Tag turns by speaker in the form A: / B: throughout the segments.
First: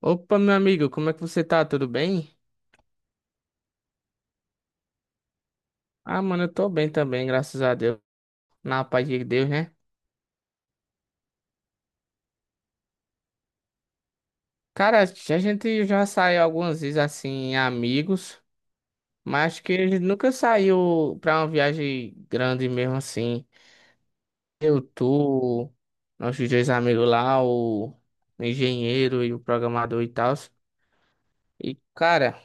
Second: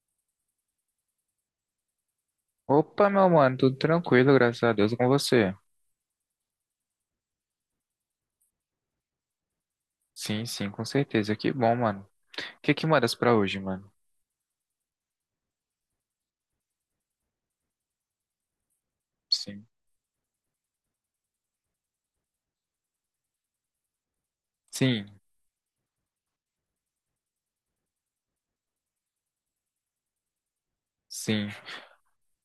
A: Opa, meu amigo, como é que você tá? Tudo bem?
B: Opa, meu mano, tudo tranquilo, graças a Deus com você.
A: Ah, mano, eu tô bem também, graças a Deus. Na paz de Deus, né?
B: Sim, sim, com certeza. Que bom, mano. O que que mandas pra hoje, mano?
A: Cara, a gente já saiu algumas vezes assim, amigos, mas acho
B: Sim.
A: que a gente nunca saiu pra uma viagem grande mesmo assim. Eu,
B: Sim,
A: tu, nossos dois amigos lá, o engenheiro e o programador e tal.
B: sim.
A: E, cara,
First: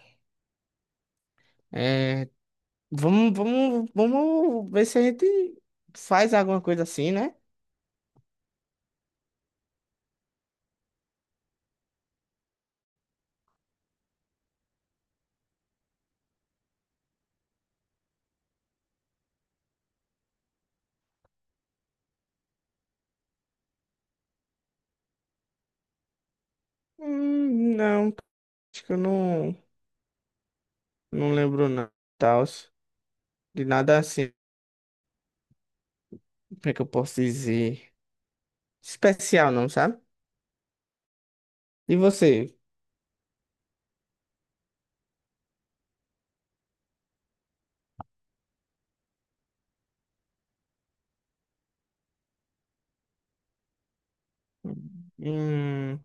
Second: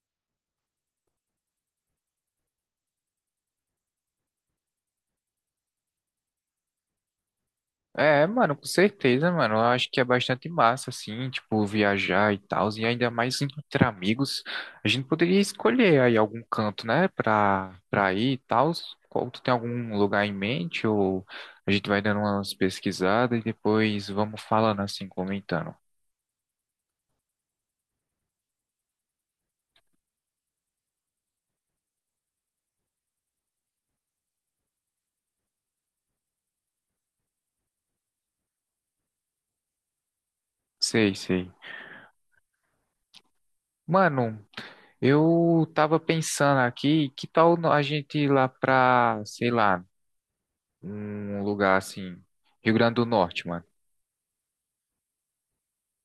A: é... vamos ver se a gente faz alguma coisa assim, né?
B: É, mano, com certeza, mano. Eu acho que é bastante massa, assim, tipo, viajar e tal. E ainda mais entre amigos. A gente poderia escolher aí algum canto, né, pra ir e tal. Qual, tu tem algum lugar em mente? Ou a gente vai dando umas pesquisadas e depois vamos falando assim, comentando.
A: Não, acho que eu não. Não lembro não, tal, de nada assim, como é que eu posso dizer? Especial não, sabe?
B: Sei, sei.
A: E você?
B: Mano. Eu tava pensando aqui, que tal a gente ir lá pra, sei lá, um lugar assim, Rio Grande do Norte, mano.
A: Hum,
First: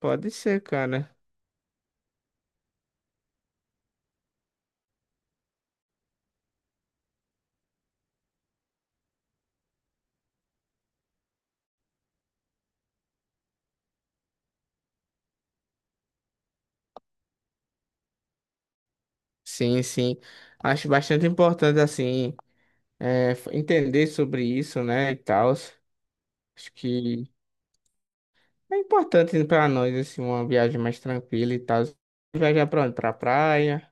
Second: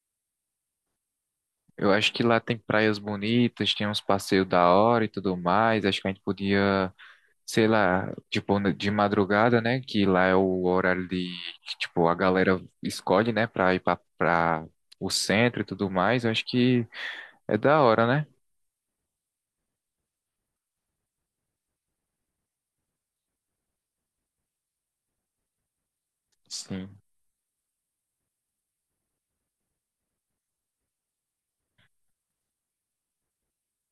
A: pode ser, cara.
B: Eu acho que lá tem praias bonitas, tem uns passeios da hora e tudo mais. Acho que a gente podia, sei lá, tipo, de madrugada, né? Que lá é o horário de, que, tipo, a galera escolhe, né, pra ir pra, pra o centro e tudo mais. Eu acho que é da hora, né?
A: Sim, sim. Acho bastante importante, assim, entender sobre isso, né, e tal. Acho
B: Sim.
A: que é importante para nós, assim, uma viagem mais tranquila e tal. Viajar pra onde? Pra praia.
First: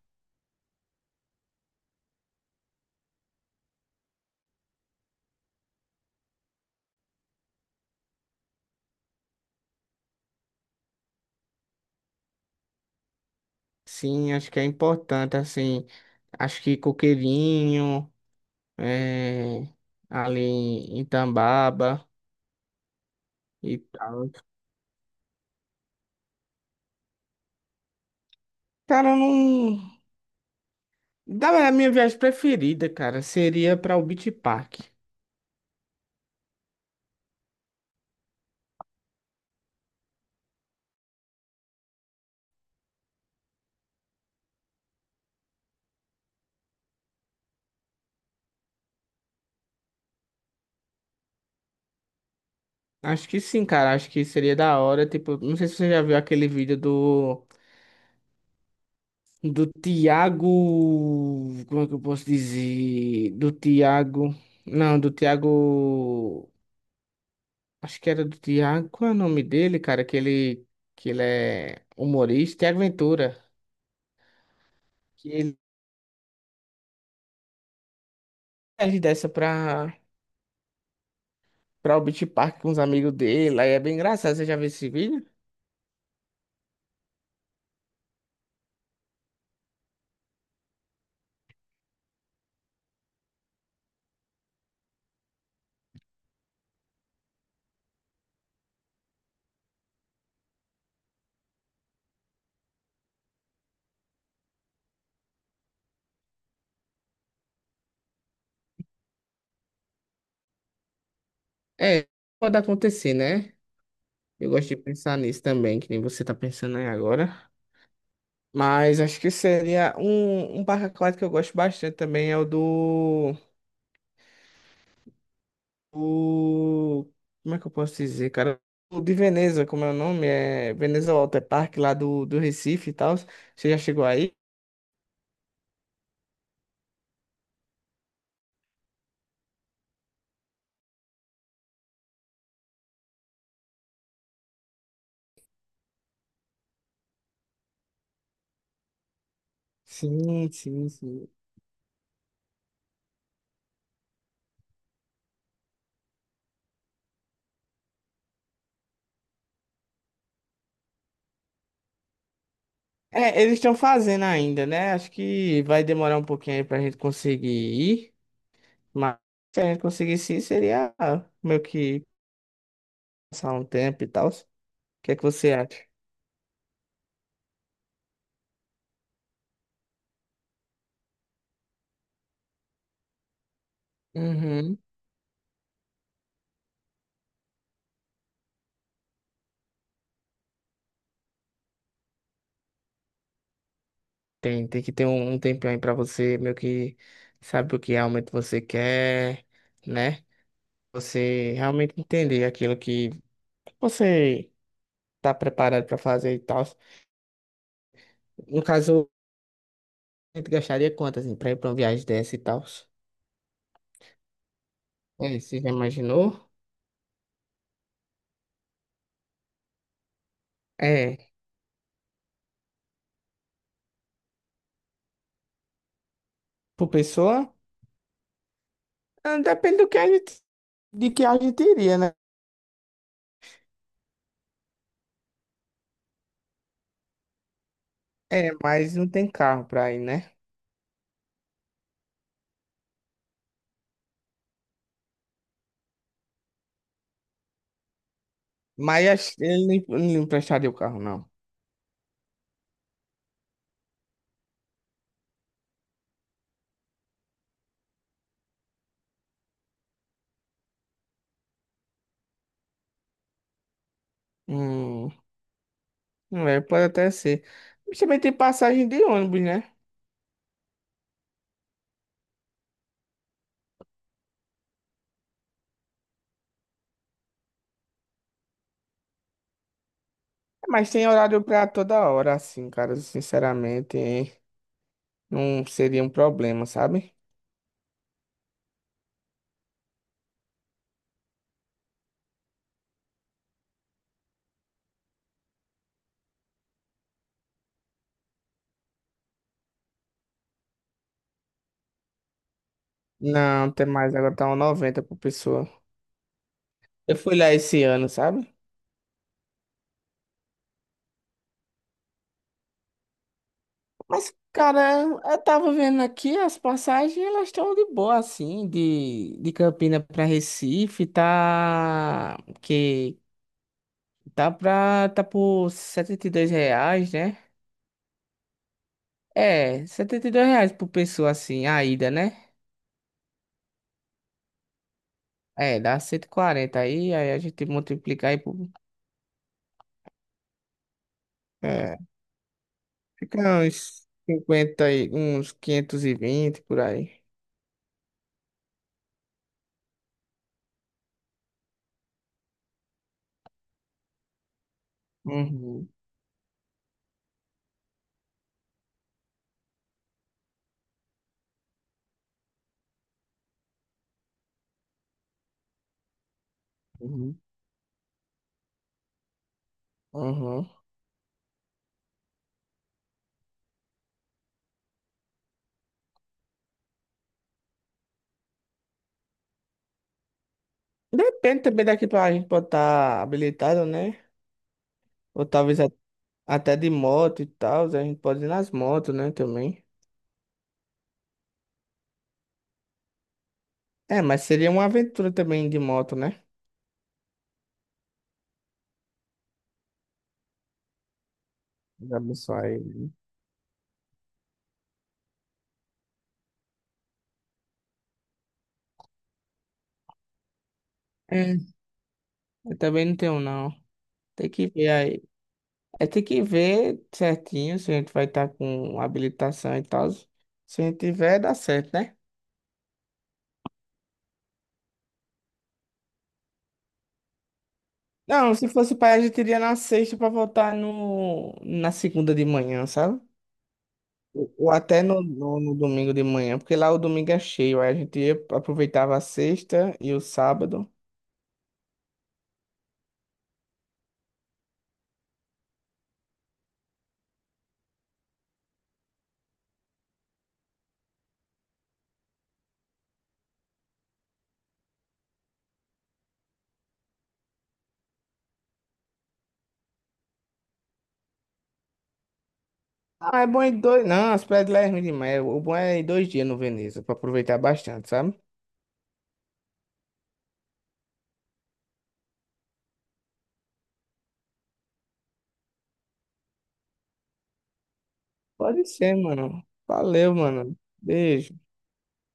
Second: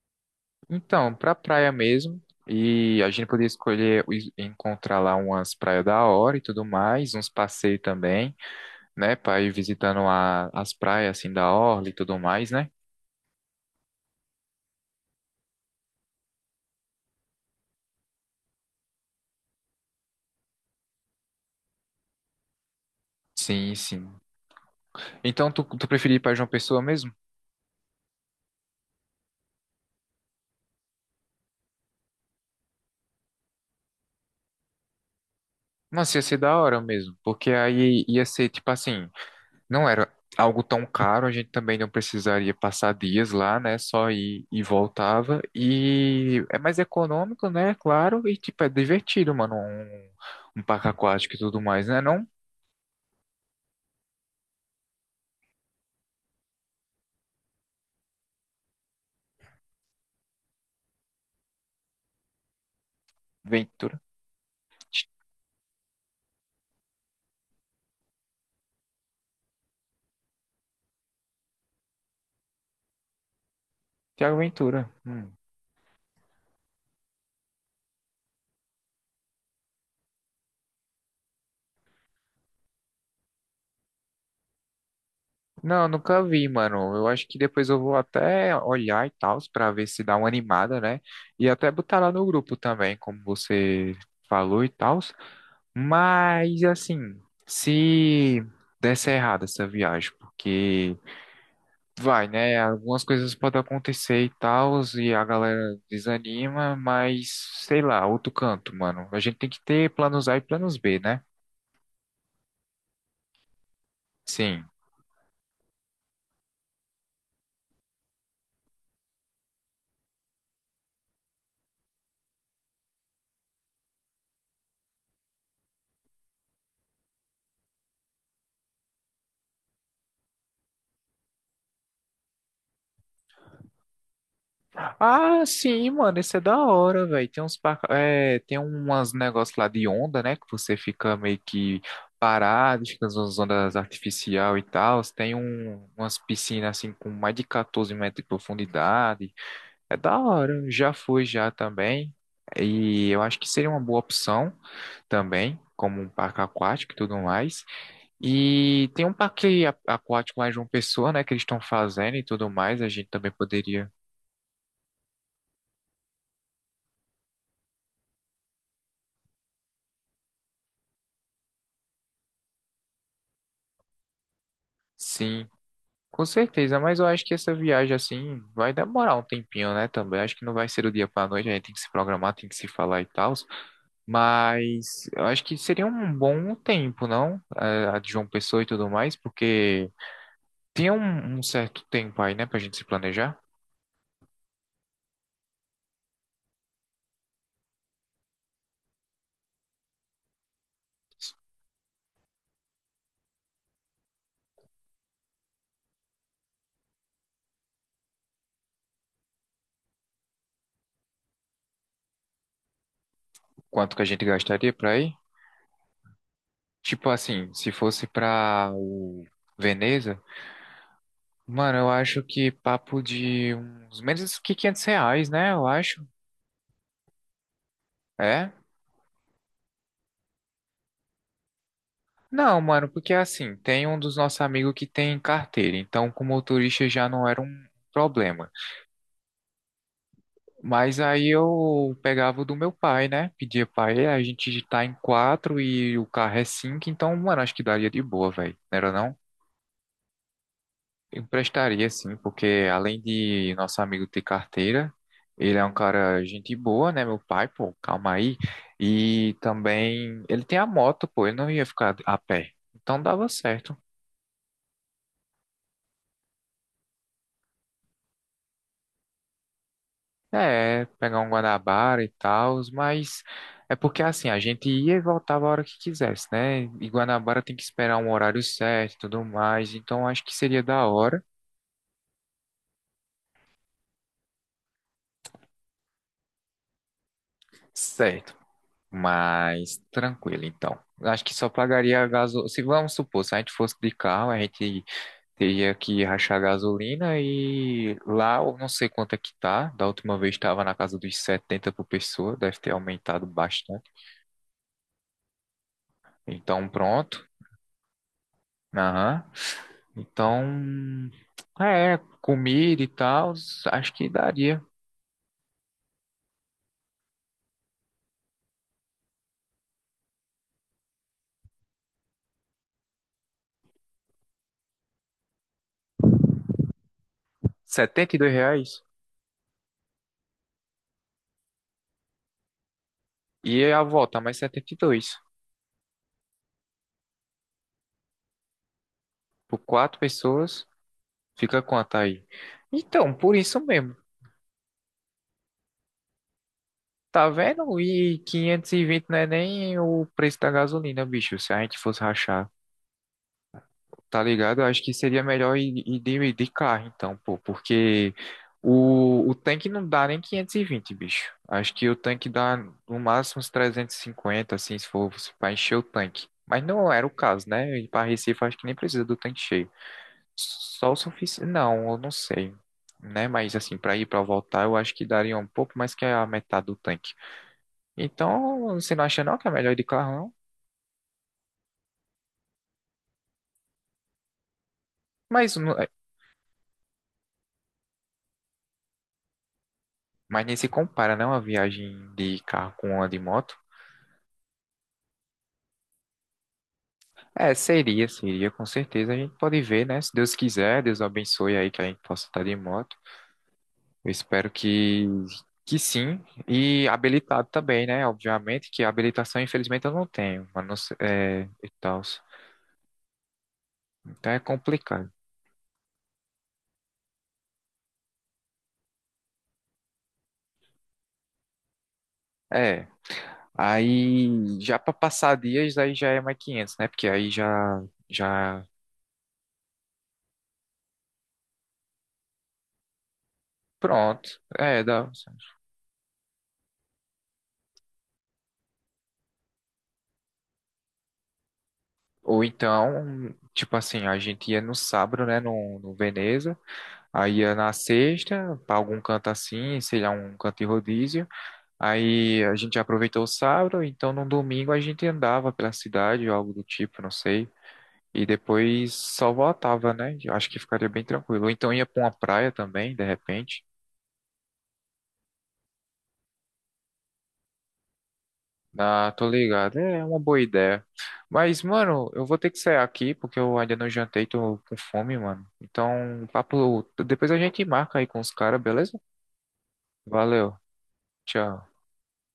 B: Então, pra praia mesmo. E a gente podia escolher encontrar lá umas praias da hora e tudo mais, uns passeios também, né? Pra ir visitando as praias assim da orla e tudo mais, né?
A: Sim, acho que é importante, assim, acho que Coqueirinho, é, ali em Tambaba.
B: Sim,
A: E
B: sim.
A: tal.
B: Então, tu preferia ir pra João Pessoa mesmo?
A: Cara, eu não. Da verdade, a minha viagem preferida, cara, seria pra o Beach Park.
B: Nossa, ia ser da hora mesmo, porque aí ia ser tipo assim. Não era algo tão caro, a gente também não precisaria passar dias lá, né? Só ir e voltava. E é mais econômico, né? Claro, e tipo, é divertido, mano. Um parque aquático e tudo mais, né? Não?
A: Acho que sim, cara. Acho que seria da hora. Tipo, não sei se você já viu aquele vídeo do. Do Tiago. Como é que eu posso dizer? Do
B: Ventura.
A: Tiago. Não, do Tiago. Acho que era do Tiago. Qual é o nome dele, cara? Que ele. Que ele é humorista. Tiago Ventura.
B: Tiago Ventura.
A: Que
B: Hum.
A: ele ele desce pra. Pra o Beach Park com os amigos dele. Aí é bem engraçado. Você já viu esse vídeo?
B: Não, nunca vi, mano. Eu acho que depois eu vou até olhar e tal, pra ver se dá uma animada, né? E até botar lá no grupo também, como você falou e tal. Mas assim, se desse errado essa viagem, porque vai, né? Algumas coisas podem acontecer e tal, e a galera desanima, mas sei lá, outro canto, mano. A gente tem que ter planos A e planos B, né?
A: É, pode acontecer, né? Eu
B: Sim.
A: gosto de pensar nisso também, que nem você tá pensando aí agora. Mas acho que seria um parque aquático que eu gosto bastante também é o do, o como é que eu posso dizer, cara? O de Veneza, como é o nome? É Veneza Water Park lá do Recife e tal. Você já chegou aí?
B: Ah, sim, mano, isso é da hora, velho. Tem uns, tem umas negócios lá de onda, né? Que você fica meio que parado, fica nas ondas artificial e tal. Tem umas piscinas assim com mais de 14 metros de profundidade. É da
A: Sim,
B: hora,
A: sim,
B: já fui
A: sim.
B: já também. E eu acho que seria uma boa opção também, como um parque aquático e tudo mais. E tem um parque aquático lá em João Pessoa, né, que eles estão fazendo e tudo mais, a gente também
A: É, eles estão
B: poderia.
A: fazendo ainda, né? Acho que vai demorar um pouquinho aí pra gente conseguir ir, mas se a gente conseguisse ir, seria meio que passar um tempo e tal. O que é que
B: Sim,
A: você acha?
B: com certeza, mas eu acho que essa viagem assim vai demorar um tempinho, né, também. Acho que não vai ser do dia para noite, a gente tem que se programar, tem que se falar e tal.
A: Uhum.
B: Mas eu acho que seria um bom tempo, não? A de João Pessoa e tudo mais, porque tinha um certo tempo aí, né, pra gente se planejar,
A: Tem que ter um tempinho aí pra você, meio que sabe o que realmente você quer, né? Você realmente entender aquilo que você tá preparado pra fazer e tal. No caso, a gente gastaria quanto, assim, pra ir pra uma viagem dessa e tal?
B: quanto que a gente gastaria pra ir.
A: É, você já imaginou?
B: Tipo assim, se fosse pra o Veneza,
A: É,
B: mano, eu acho que papo de uns menos que R$ 500, né, eu acho.
A: por pessoa?
B: É?
A: Ah, depende do que a gente, de que a gente iria, né?
B: Não, mano, porque assim, tem um dos nossos amigos que tem carteira, então com motorista já não era um problema.
A: É, mas não tem carro pra ir, né?
B: Mas aí eu pegava o do meu pai, né, pedia pra ele, a gente tá em quatro e o carro é cinco, então, mano, acho que daria de boa, velho, não era
A: Mas
B: não?
A: acho que ele não emprestaria o carro, não.
B: Emprestaria sim, porque além de nosso amigo ter carteira, ele é um cara gente boa, né, meu pai, pô, calma aí. E também ele tem a moto, pô, ele não ia ficar a pé. Então dava certo.
A: Hum, é, pode até ser. Mas também tem passagem de ônibus, né?
B: É, pegar um Guanabara e tal, mas é porque assim, a gente ia e voltava a hora que quisesse, né? E Guanabara tem que esperar um horário certo e tudo mais, então acho que seria da
A: Mas tem
B: hora.
A: horário pra toda hora, assim, cara. Sinceramente, não seria um problema, sabe?
B: Certo. Mas tranquilo, então. Acho que só pagaria a gasolina. Se vamos supor, se a gente fosse de carro, a gente teria que rachar gasolina e lá eu não sei quanto é que tá. Da última vez estava na casa dos 70 por pessoa, deve ter aumentado
A: Não, tem
B: bastante.
A: mais. Agora tá um 90 por pessoa.
B: Então
A: Eu
B: pronto.
A: fui lá esse ano, sabe?
B: Aham. Então, é, comida e tal, acho que
A: Mas,
B: daria.
A: cara, eu tava vendo aqui as passagens, elas estão de boa, assim, de Campina pra Recife, tá. Que tá pra. Tá por R$ 72, né?
B: R$ 72.
A: É, R$ 72 reais por pessoa assim, a ida, né?
B: E é a volta, mais 72.
A: É, dá 140 aí, aí a gente multiplica aí por.
B: Por quatro pessoas, fica quanto
A: É,
B: aí? Então, por
A: fica
B: isso mesmo.
A: uns 50 e uns 520 por aí.
B: Tá vendo? E 520 não é nem o preço da gasolina, bicho. Se a gente fosse rachar, tá ligado? Eu acho que seria melhor ir,
A: Uhum,
B: ir de, de carro, então, pô, porque o tanque não dá nem 520 bicho. Acho que o tanque dá no máximo uns 350 assim, se for para encher o tanque. Mas não era o
A: uhum,
B: caso, né? E para Recife, acho que nem precisa do tanque cheio.
A: uhum.
B: Só o suficiente. Não, eu não sei, né? Mas assim, para ir para voltar, eu acho que daria um pouco mais que a metade do tanque. Então, você não acha não que é melhor ir de carro, não?
A: Depende também daqui pra gente pode estar habilitado, né? Ou
B: Mas,
A: talvez a- até de moto e tal, a gente pode ir nas motos, né, também.
B: mas nem se compara, não, a viagem de carro com a de moto.
A: É, mas seria uma aventura também de moto, né?
B: É, seria, seria, com certeza. A gente pode ver, né? Se Deus quiser, Deus abençoe aí que a gente
A: Já
B: possa estar de
A: pensou
B: moto.
A: aí.
B: Eu espero que sim. E habilitado também, né? Obviamente que a habilitação, infelizmente, eu não tenho. Mas não sei- é,
A: É,
B: e tal.
A: eu também não tenho, não.
B: Então é
A: Tem que ver
B: complicado.
A: aí. É ter que ver certinho se a gente vai estar com habilitação e tal. Se a gente tiver, dá certo, né?
B: É. Aí, já para passar dias, aí já é mais 500 né? Porque aí já,
A: Não,
B: já
A: se fosse pai, a gente iria na sexta pra voltar no, na segunda de manhã, sabe?
B: pronto,
A: Ou
B: é,
A: até
B: dá.
A: no, no, no domingo de manhã, porque lá o domingo é cheio, aí a gente ia, aproveitava a sexta e o sábado.
B: Ou então, tipo assim, a gente ia no sábado, né, no, no Veneza, aí ia na sexta, pra algum canto assim, sei lá, um canto de rodízio. Aí a gente aproveitou o sábado, então no domingo a gente andava pela cidade ou algo do tipo, não sei. E depois só voltava, né? Eu acho que ficaria bem tranquilo. Ou então ia pra uma praia também, de
A: Ah, é
B: repente.
A: bom em dois. Não, as praias de lá é ruim demais. O bom é ir dois dias no Veneza, pra aproveitar bastante, sabe?
B: Ah, tô ligado. É uma boa ideia. Mas, mano, eu vou ter que sair aqui porque eu ainda não jantei, tô com fome, mano. Então, papo, depois a gente marca aí com os caras,
A: Pode
B: beleza?
A: ser, mano. Valeu,
B: Valeu.
A: mano. Beijo.
B: Tchau.